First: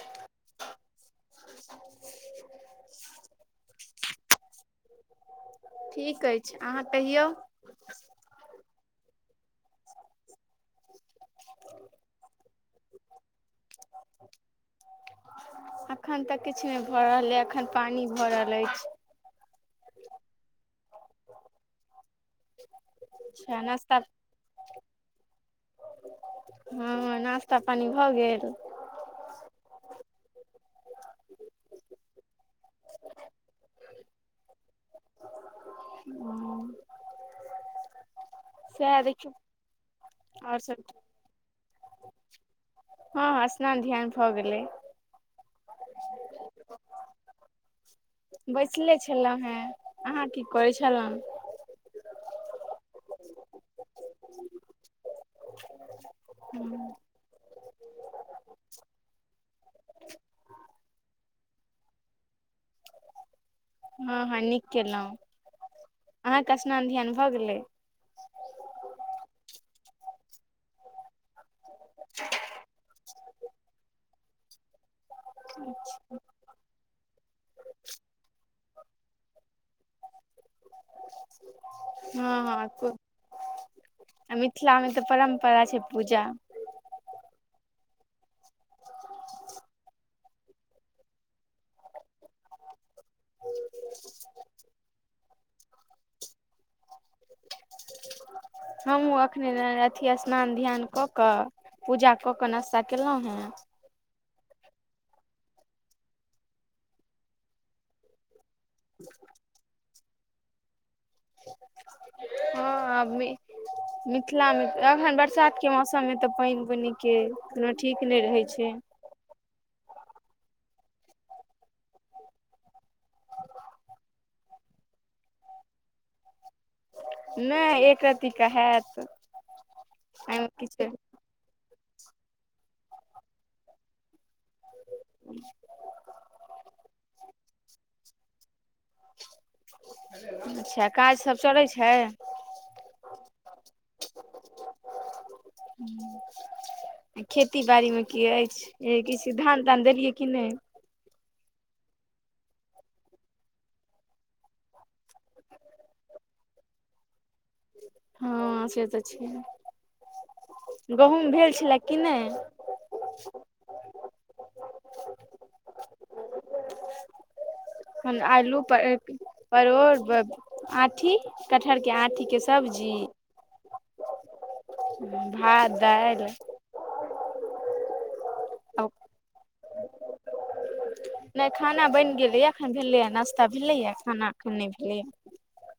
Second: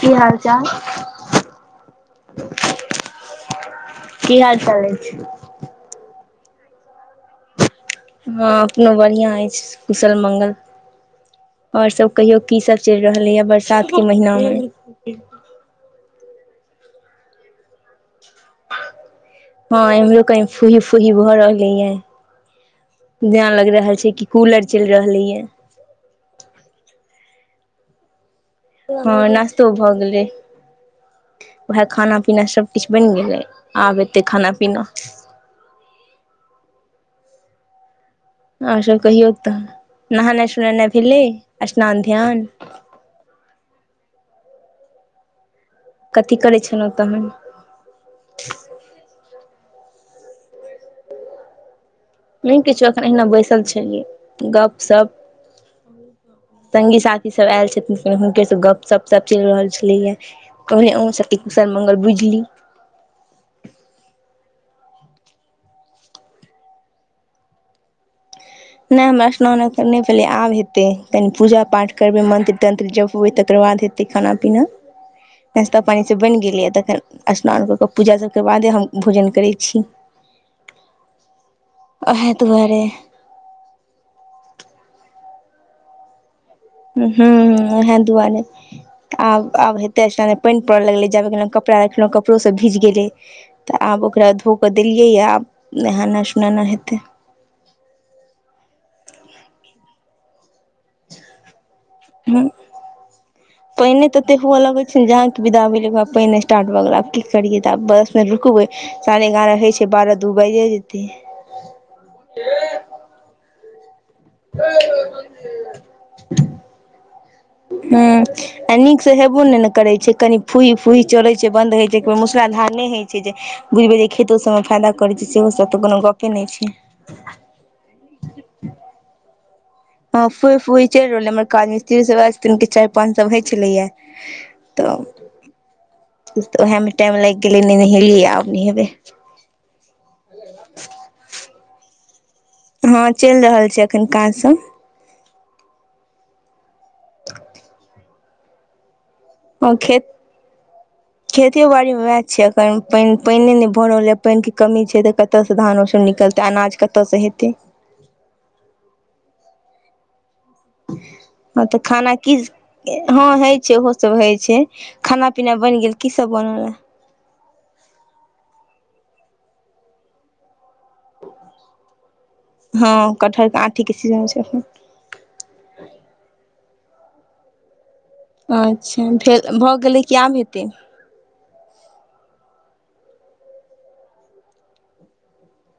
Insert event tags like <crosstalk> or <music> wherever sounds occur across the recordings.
की हाल चाल। की हाल चाल अइछ। ठीक अइछ, अहाँ कहियौ। हँ अपनो बढ़िआँ अइछ कुशल मङ्गल। और सब कहियो, की सब चलि रहल यऽ बरसात के महिना मे। जी। अखन तऽ किछु नहि भऽ रहल अछि, अखन पानी भऽ रहल अछि। हँ एमहरो की फूही फूही भऽ रहलैये। जेना अच्छा लागि रहल नाश्ता छै कि कूलर चलि रहलैये। हँ नाास्ता पानी भऽ गेल। हँ नास्तो भऽ गेलै। वैह खाना पीना सभ किछु बनि गेलै आब हेतै खाना पीना। हुं। आओर सब कहियौ तऽ, नहेनाइ आओर सब सोनेनाइ भेलै स्नान ध्यान। हँ हँ स्नान ध्यान भऽ गेलै। कथी करै छलहुँ तखन। बैसले छलहुँ हेँ, अहाँ की करै छलहुँ। नहि किछो एखन अहिना बैसल छलियै, गप सप। संगी साथी सब आयल छथिन, हुनके से गप सप चलि रहल छलैये। कहलियै अहुं सँ कुशल मंगल बुझि ली। हँ हँ नीक केलहुँ, अहाँके स्नान ध्यान भऽ गेलै। नहि हमरा स्नान अखैन नै भेलै आब हेतै कनि पूजा पाठ करबै मन्त्र तन्त्र जपबै तकर बाद हेतै। हेतै खाना पीना। नश्ता पानि सब बनि गेलैये तखन स्नान कऽ कऽ पूजा सभके बादे हम भोजन करै छी। <inaudible> हँ हँ दुआरे क आ मिथिलामे तऽ परम्परा छै पूजा। हुं, हुं ओहे दुआरे। आब आब हेतै एहिना पानि पड़य लगलै जाबे गेलहुँ कपड़ा रखलहुँ, कपड़ो सभ भीज गेलै। तऽ आब ओकरा धोक कऽ देलियैए आब नेहेनै स सोनेनै हेतै। हमहुँ अखने अथि स्नान ध्यान कऽ कऽ पूजा कऽ कऽ नाश्ता केलहुॅं हेँ पानिये तते हुअ लगै छै जहाँ कि विदा भेलियै ओ पानिये स्टार्ट भऽ गेलै आब की करियै तऽ आब बस फेर रुकबै साढ़े एगारह होइ छै बारह दू बैजे जेतै। हँ आब नै। ह <inaudible> मिथिलामे अखन बरसातके मौसममे तऽ पानि बुनिके कोनो ठीक नहि रहै छै‌। से हेबो नहि ने करै छै कनि फूइ फूइ चलैत छै, बन्द होइत छै, एक बेर मुसलाधार नहि होइ छै जे बुझबै जे खेतो सबमे फायदा करैत छै सेहो सब तऽ कोनो गपे नहि छै। नै एक रत्ती के हैत। हं एहिमे फई फूई किछु चलि रहले हमर काज मिस्त्री सब के चारि पाँच सौ होइ छलैये। तऽ उएह मे टाइम लागि गेलै गेलैये आब नेहेबै। अच्छा काज सब चलै छै। हँ चलि रहल छै अखन काज सब। खेती बाड़ी मे की अछि। ए किछ धान तान देलियैये कि नहि। खेतो बाड़ीमे वैह छै एखन पानि, पानिए नहि भ रहलैयै, पानिके कमी छै तऽ कतऽ कतऽसँ धान ओसब निकलतै अनाज कतऽसँ हेतै। हँ से तऽ छै। गहुम भेल हँ तऽ छले कि खाना नहि। की हँ हइ छै ओहो सब हइ छै खाना- पीना बैन गेल की सब बनल ए। हम आलू प-परोड़ ब-आंठी कटहर के आंठी के स हँ कटहर के आंठी के सीजन छै अखने। भात, दालि अच्छा फेर भऽ गेलै कि आब हेतै? नै खाना बनि गेलैये एखन भेलैए नाश्ता भेलैये खाना एखन नै भेलैये।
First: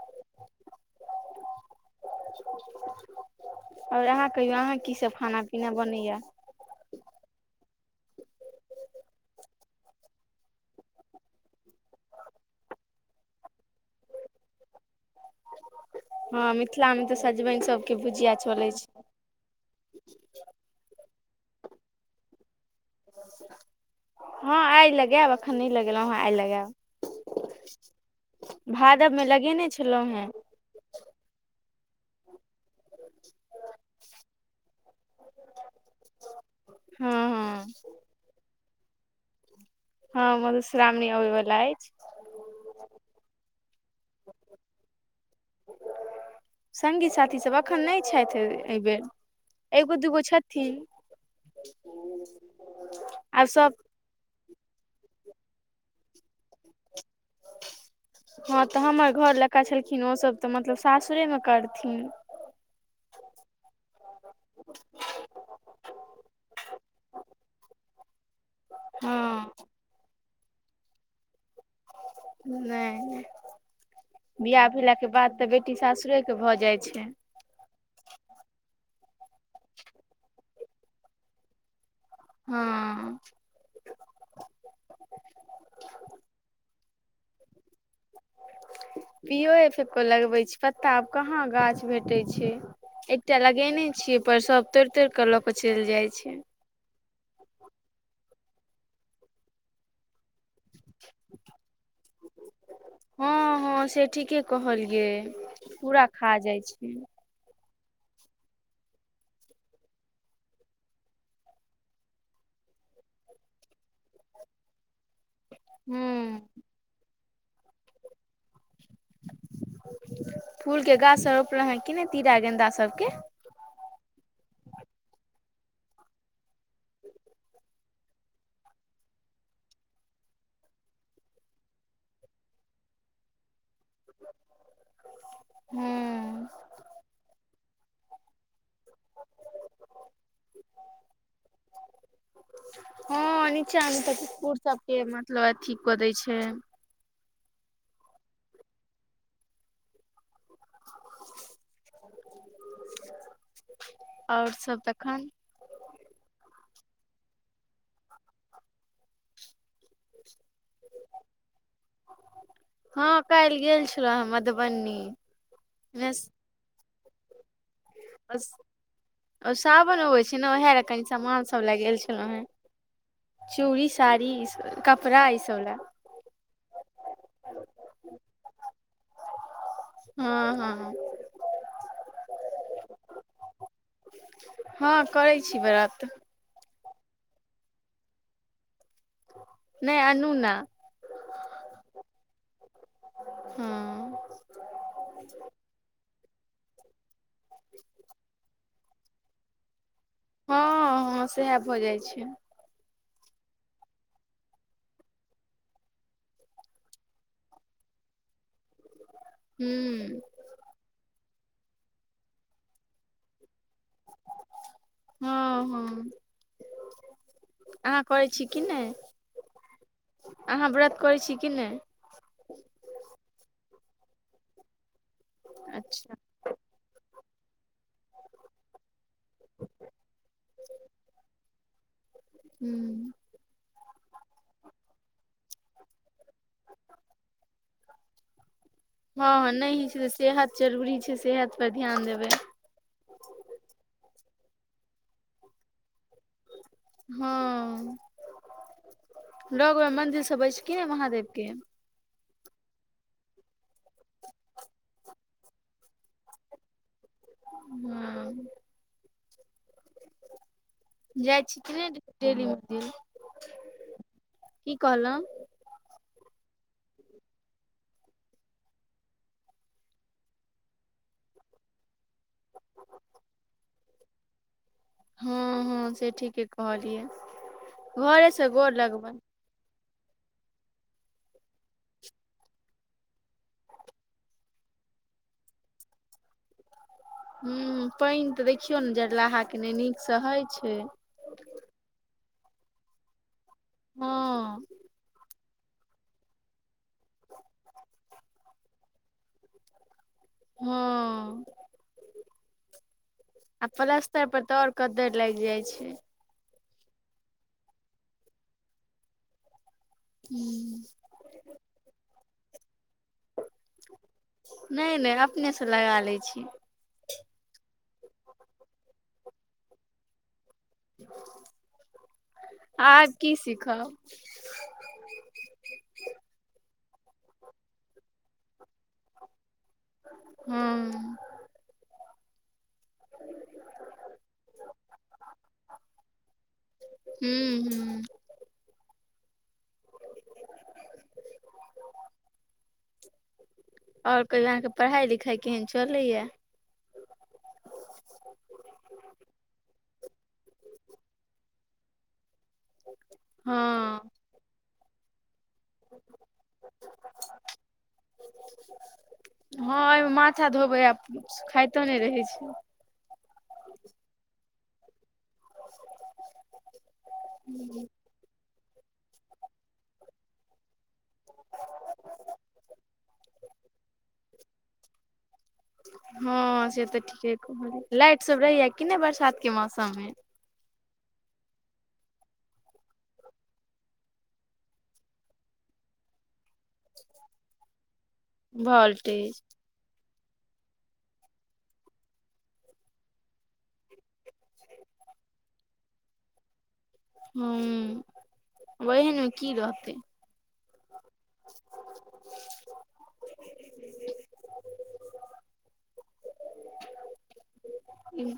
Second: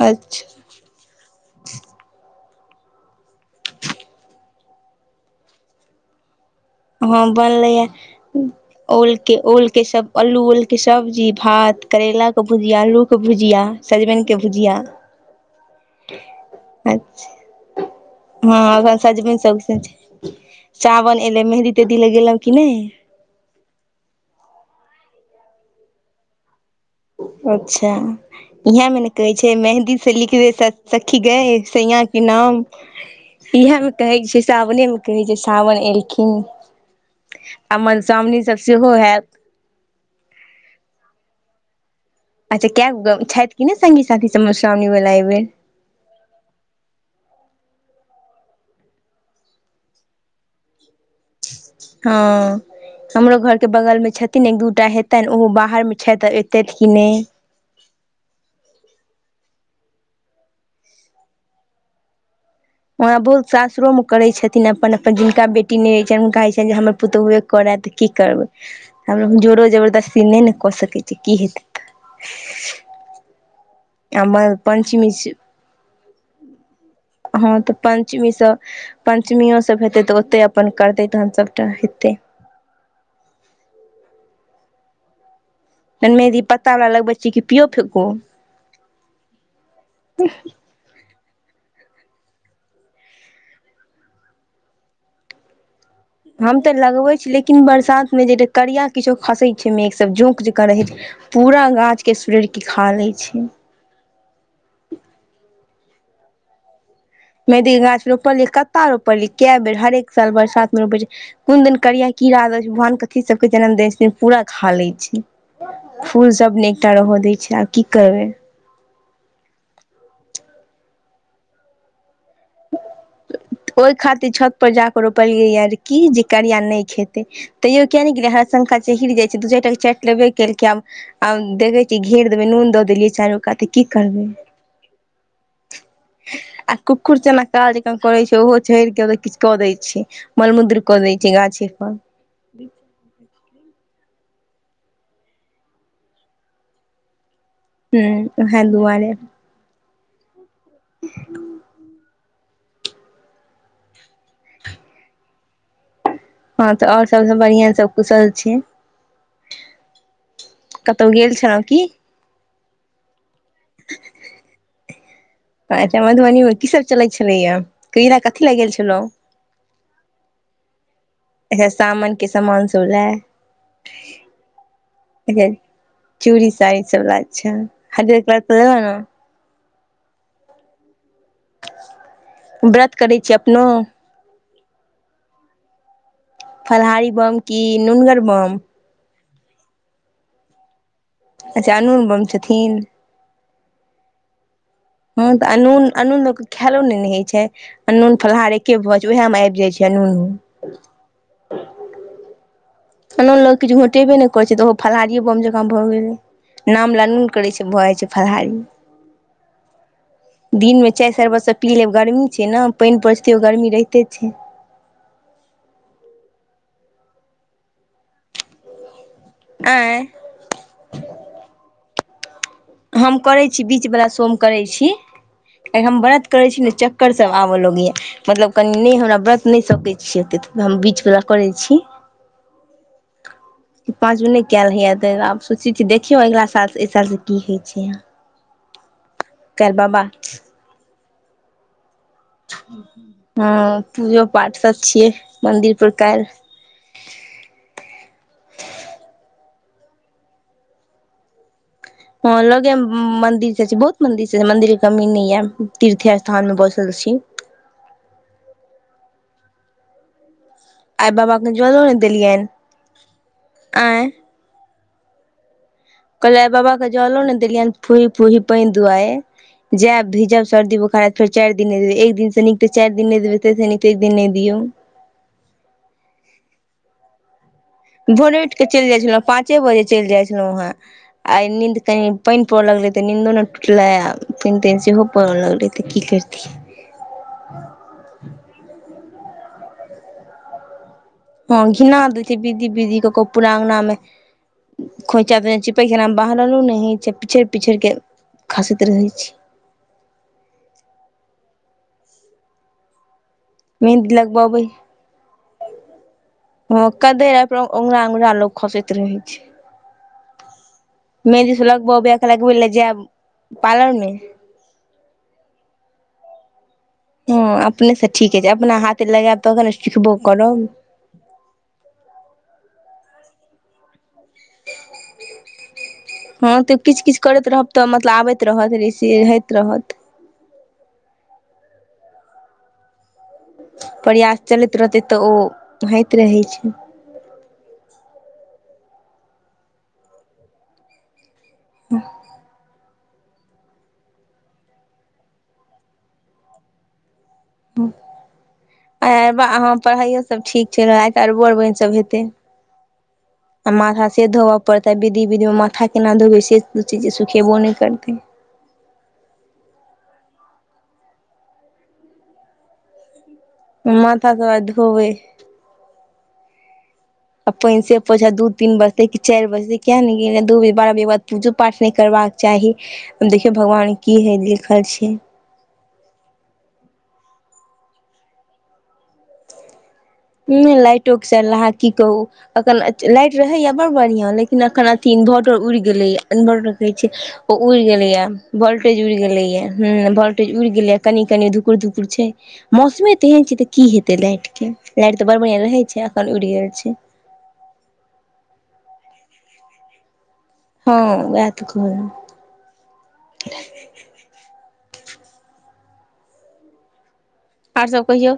अच्छा। और अहाँ कहियौ अहाँक की सब खाना- पीना बनैये? हँ बनलैये ओल के ओल के सब- अल्लू ओल के सब्जी भात करैलाक भुजिया अल्लू क भुजिया। सजबनि के भुजिया। हँ मिथिलामे तऽ अच्छ सजमनि सबके भुजिया हँ चलै अखैन छै सजबैन सब छै। सावन एलै मेहदी तेहदी लगेलौं कि नै? हँ आइ लगेएब अखन नै लगेलौं हँ आइ लगेएब। अच्छा इहेए मे न भादवमे कहै छै लगेने मेहदी छलहुँ से हेँ लिखबै सस सखी गै सैंया के नाम। इहेए म कहै छै साबने म कहै छै साबन एलखिन। हँ हँ आ मधुश्राावणी सब सेहो हेएत। हँ मधुश्रामणी अबै बला अइछ। अच्छा केक गो छाइथ कि नै सङ्गी साथी सब मधुश्रामणी बला एइ बेेर। सङ्गी - साथी सब अखन नै छथि अइ-अइबेर एगो- दूगो छथिन। हँ हमरो आब घर के सब बगल मे छथि न एक दूटा हेतनि ओहो बाहर मे छथि आ एतथि कि नै। हँ तऽ हमर घर लग का छलखिन ओ सब तऽ मतलब सासुरे मे करथिन। व आब बहुत सासुरो म करै छथिन अपन- अपन जिनका बेटी नै रहै छनि हुनका हइ छनि जे हमर पुतहुवे करथि। की करबै हमरो हँ जोरो जबरदस्ती नै ने कऽ सकै छी की हेतै। नै नै। हमर बियाह भेला के पञ्चमी बाद तऽ बेटी सासुरे क भऽ जाइ छै। हॅं तऽ पंचमी सँ पंचमियो सब हेतै तऽ ओत्तै अपन करतै तहन सबटा हेतै। हॅंऽ। तहैन मेहदी पत्ता बला लगबै छियै कि पियो - फेको? पियोए फेको लगबै छी पत्ता आब कहाँ गाछ भेटै छै। एकटा लगेने छियै पर सब तोड़ि -तोड़ि क लऽ कऽ चलि जाय हम ते लगबै छी लेकिन बरसात मे जेे एकटा करिया किछो खसै छै ओमे एक सब जोंक जे कां रहै छै पूरा गाछ के सूरैर के खा लै छै। हॅं से ठीके कहलियै पूरा खा जाइ छै। मेहदी क गाछ रोपलियै कत्ता रोपलियै केए बेर हरेक साल बरसात मे रोपै छियै। कोन दैन करिया कीड़ा अबै छ भवान कथी सब के जन्म दै छथिन पूरा खा लै छै। फूल हूँ सब ने एकटा रहऽ दै छै आब की करबै। फूल के गाछ सब रोपलौं हें कि नै तीरा गेन्दा सब के? ओइ खातिर छत पर जा कऽ रोपलियै ये की जे करिया नै खेतै तैयो किया नै गेलियै हराशंखा छै हिर जाइ छै दु चारि टा क चाटि लेबे केलकै आ म आम्म देखै छियै घेर देबै नून दऽ देलियै चारो काते क। की करबै, हूँ आ कु जना काज कन करै छै ओहो, चढ़ के किछु कऽ दै छै, मलमूद्र कऽ दय छै गाछे पर। हँ नीचा में तऽ कुकुर सबके मतलब अथी कऽ दै छै। हूं ओहै दुआरे। और सब तखन। हँ तऽ और सभसँ बढ़िआँ सभ कुशल छै। कतहु गेल छलहुँ की? हँ काल्ह गेल छलौं मधुबनी। अच्छा मधुबनी में की सब चलै छलैए, कथी लए गेल छलहुँ। ओ साबन आबै छै ने ओएह ले कनि समान सब अच्छा लए गेल सामान के छलहुँ हॉं, सामान सब लए चूड़ी, साड़ी, इ कपड़ा अच्छा ईसब लए। चूड़ी साड़ी सब लऽ अच्छा, हरियर तैक के लेलहूं ने। हॅं-हॅं। व्रत करै छी अपनो। हॉं करै छी व्रत। फलाहारी बम की नुनगर बम। नै अनूना। अच्छा अनून बम छथिन। हॅं। हॅं तऽ अूनन- अनून लोक के खैयलो नहि ने होइ छै। अनून फलाहार एके भऽ जै छै, उएहमें आबि जाइ छै अनूनो। हॅं- हॅं सेएह भऽ जाइ छै। अनोन लोक किछु घोटेबे नै करै छै, तऽ ओहो फललाहारिए बम जँकाँ भऽ गेलै। नाम लऽ नून करै छै, भऽ जाइ छै फलाहारी। हूं। दिनमें चाय सरबतसँ पी लेब गरमी छै ने, पाइन परैत छै तैअयो गर्मी रहिते छै। हॅं- हॅं। अहाँ करै छी कि नै। आंय। अहाँ व्रत करैत छी कि नै? हम करै छी, बीच बला सोम करै छी, हम अच्छा व्रत करै छी ने, चक्कर सब आबऽ लगय ये। मतलब कनि नै हमरा व्रत नै सकैत छी ओतेक, हम बीचबला करैत छी। हूं। कि पाँच गो नहि कयल होइए, तऽ आब सोचै छी देखियौ अगिला सालसँ एहि सालसँ की होइ छै। हँ-हॅं नै काल्हि होय छै बाबा तऽ सेहत जरूरी छै, सेहत पर ध्यान देबै। हँ पूजो पाठ सब छियै, मन्दिर पर काइल्। हँ लग मे मन्दिर सब अछि की नै, महादेव के। हॅं लगे मे मंदिर सब छै, बहुत मंदिर सब छै मंदिर के कमी नहि यऽ, तीर्थ स्थान में बसल छी। हूं। आइ बाबा जाइ के छी की जलो नै ने डेली देलियनि मन्दिर, आँय कि कहलहुॅं? कहलौं आय बाबाक जलो नें देलियनि, फूही- फूही पानि दुआरे। जायब भिजब सर्दी बोखार हेत, फेर चारि दिन नहि देबै, एक दिनसँ नीक तऽ चारि दिन नहि देबै, ताहिसँ नीक तऽ एक दिन नै दियौ। हँ- हँ से ठीके कहलियै। घरे भोरे से उठि कऽ गोर चलि जाइत लगबै छलहुँ हें, पाँचे बजे चलि जाइत छलहुँ हेँ। आइ नीन्द कनी पाइन पड़ऽ लगलै त नीन्दो नै टूटलय आ पाइन-ताइन सेहो पड़ऽ लगलै। त की करतिए। हुं पाइन त देखियौ ने जड़लाहाके नै नीक से होइ छैय हँ घिना दय छैय विदीर-विदीर कऽके पुरा अंगना मे हँ खोइचा देने छैय पैघ अंगना बाहरलो नै होइ छैय। पीछैड़- पीछैड़ के खसैत रहै छी। हँ। आ मेहन्दी पलस्तर पर त लगबबै और कद्दैर लाइग जाय छैय। हँ कद्दे अय पर औंघरा-औंघरा लोक खसैत रहै छैय। हू। मेहदी सब लगबऽ बैये त लगबैले जैब पारलर मे। नै- नै अपने से लगा लै छी। हँ अपने से ठीके छैय अपना हाथे लगैब तखन ने सिखबो करब। आब की सिखब। ह <unintelligible> हँ त किछ-किछ करैत रहब त मतलब आबैत रहत रूचिये होइत रहत। हु। प्रयास चलैत रहतै त ओ होइत रहै छैय। हू- हू। हऽ और कहियौ अहाँके पढ़ाई-लिखाई केहेन चऽलैया। आय अरबा, हाँ पढ़ाइयो सब ठीक छैय, आइ त अरबो-अरबैन सभ हेतै। आ हँ माथा से धोबऽ पड़तै, विधि-विध मे मांथ माथा केना धोबै से दूखी जे सुखेबो नै करतै। हँ एयमे माथा धोबै आ सुखाइतो नै रहै छैय। हम माथा त आय धोबय। <unintelligible> आ पाइन से परय छैय, दू तीन बजतै की चारि बजतै किया ने गेलियै दू बारह बजेके बाद पूजो पाठ नै करबाक चाही, हम देखियौ भगवान की हइ लिखल छैय। हँ से त ठीके कहलियै। लाइट सब रहैया कि नै बरसातके मौसममे। नै लाइटो के सरलहा की कहू अखन लाइट रहैए बड़ बढ़ियाँ लेकिन अखन अथि इन्वर्टर उइड़ गेलैए, इन्वर्टर जे छैय ओ उड़ गेलैया, वोल्टेज उइड़ गेलेया, हुं वोल्टेज उइड़ गेलै कनि-कनि धुकुर-धुकुर छैय। मौसमे तेहन छैय त की हेतै लाइट के। लाइट त बड बढियाॅं रहै छैय अखन उड़ि गेल छैय। हु वोही ने की रहतै। हँ वएह त कहलौं। आर सब कहियौ।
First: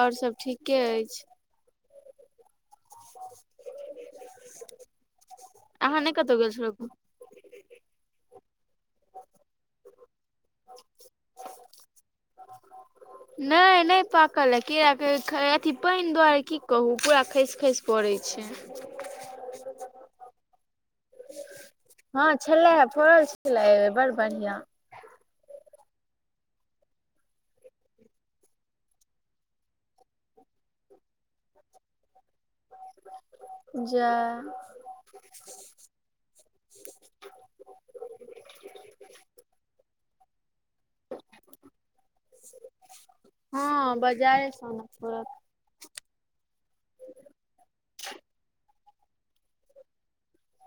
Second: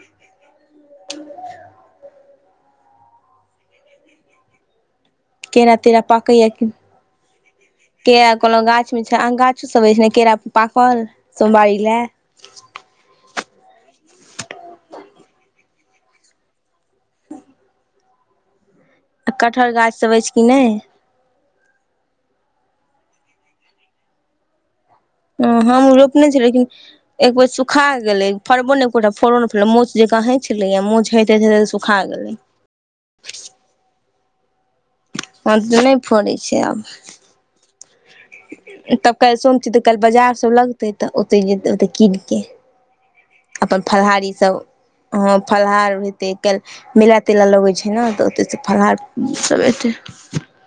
और सब ठीके अइछ। केरा अहाँ तेरा नहि कतहु पाकैए गेल कि? छलहु केरा कहलौं गाछमे छैय। आन गाछो सब अइछ ने केरा पाकल सोमवारी लए। नै, नै पाकल ह केराक अथी पाइन दुआरे की कहू पूरा खैस- खैस पड़ैय छैय। आ कटहर गाछ सब अइछ कि नै। हँं छलै हे फरल छलै अय बेर बड़ बढ़ियाँ। ओ हम ऊ रोपने छी लेकिन एक बेर सुखा गेलै फड़बो नै एकोटा फड़ो नै फड़लै मोंछ जेंका हई छलैयै मोंछ हेेइत हेइत हेइत सु खा गेलै। जा हं तऽ नै फड़ै छै आब। तब काइल सोम छी तऽ काइल बजार सब लग तइ त ओतै‌ जेतै ओतै कीनके अपन हँ फलहारी बाजारे सब स आनऽ पड़त हॅं फलहार हेतै काइल मेला तेला लगै छै न तऽ ओतैस फलाहार सभ एतै।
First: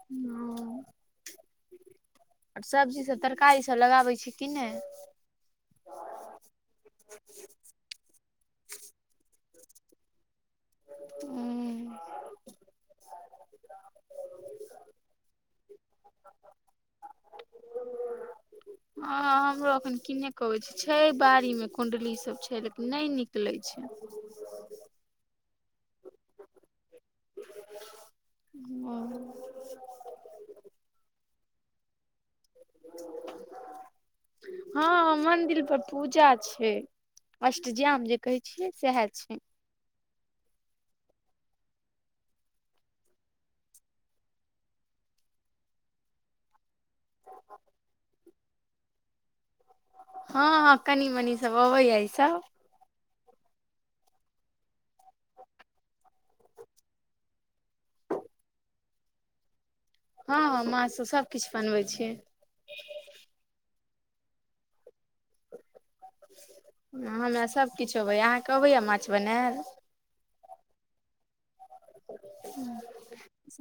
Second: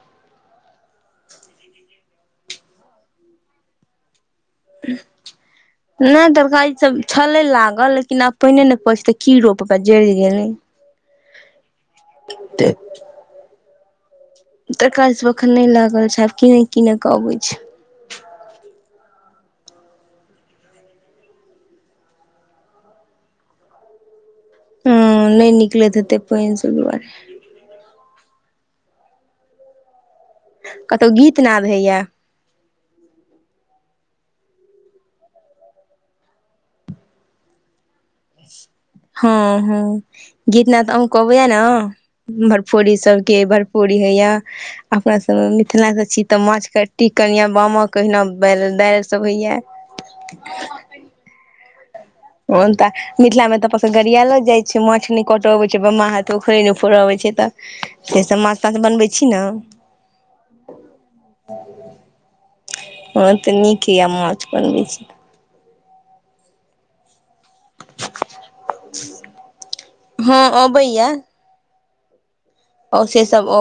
हंऽऽ आर सब्जी सब तरकारीसभ लगाबै छी कि नहि <unintelligible> नै तरकारी सभ छलै लागल लेकिन आब पाइने नै पडैछै तऽ की रोपबै जरि गेलै। उम्म ते तरकारी सब अखन नै लागल छै आब कीने कीने क अबै छै। हँ हमरो एखन कीने क अबै छै, छै बाड़ी मे कुण्डली सब छै लेकिन नै निकलै छै। <unintelligible> हूं नै निकलैत हेतै पाइन सब दुआरे कतौ गीत नाद होइया। <inaudible> हं हं मन्दिल पर पूजा छै अष्टजाम जे कहै छियै सएह हँ छै हँ गीत नाद अहूं के अबैया न भरफोडी सबके भरफोडी होइया अपना सभमे मिथिलास छी तऽ माछकट्टी कनियां बामाक ओहिना <unintelligible> सब होइए। हँ ह कनी मनी सब अबैयै इ सब। <unintelligible> मिथिला मे तऽ अपन सबके गड़ियैलो जाइ छै माछ नै कट अबै छै बामा हाथे उखरि नै फोड अबै छै तऽ से सब माछ ताछ बनबै छी न? हँ हँ माछ सब सब किछ बनबै छीयै। हँ तऽ नीक यै माछ बनबै छी त हं हमरा सभकिछ अबैयै अहाँके अबैयै माछ बनैल। हँ अबैयै। हं ओ से सब अबै।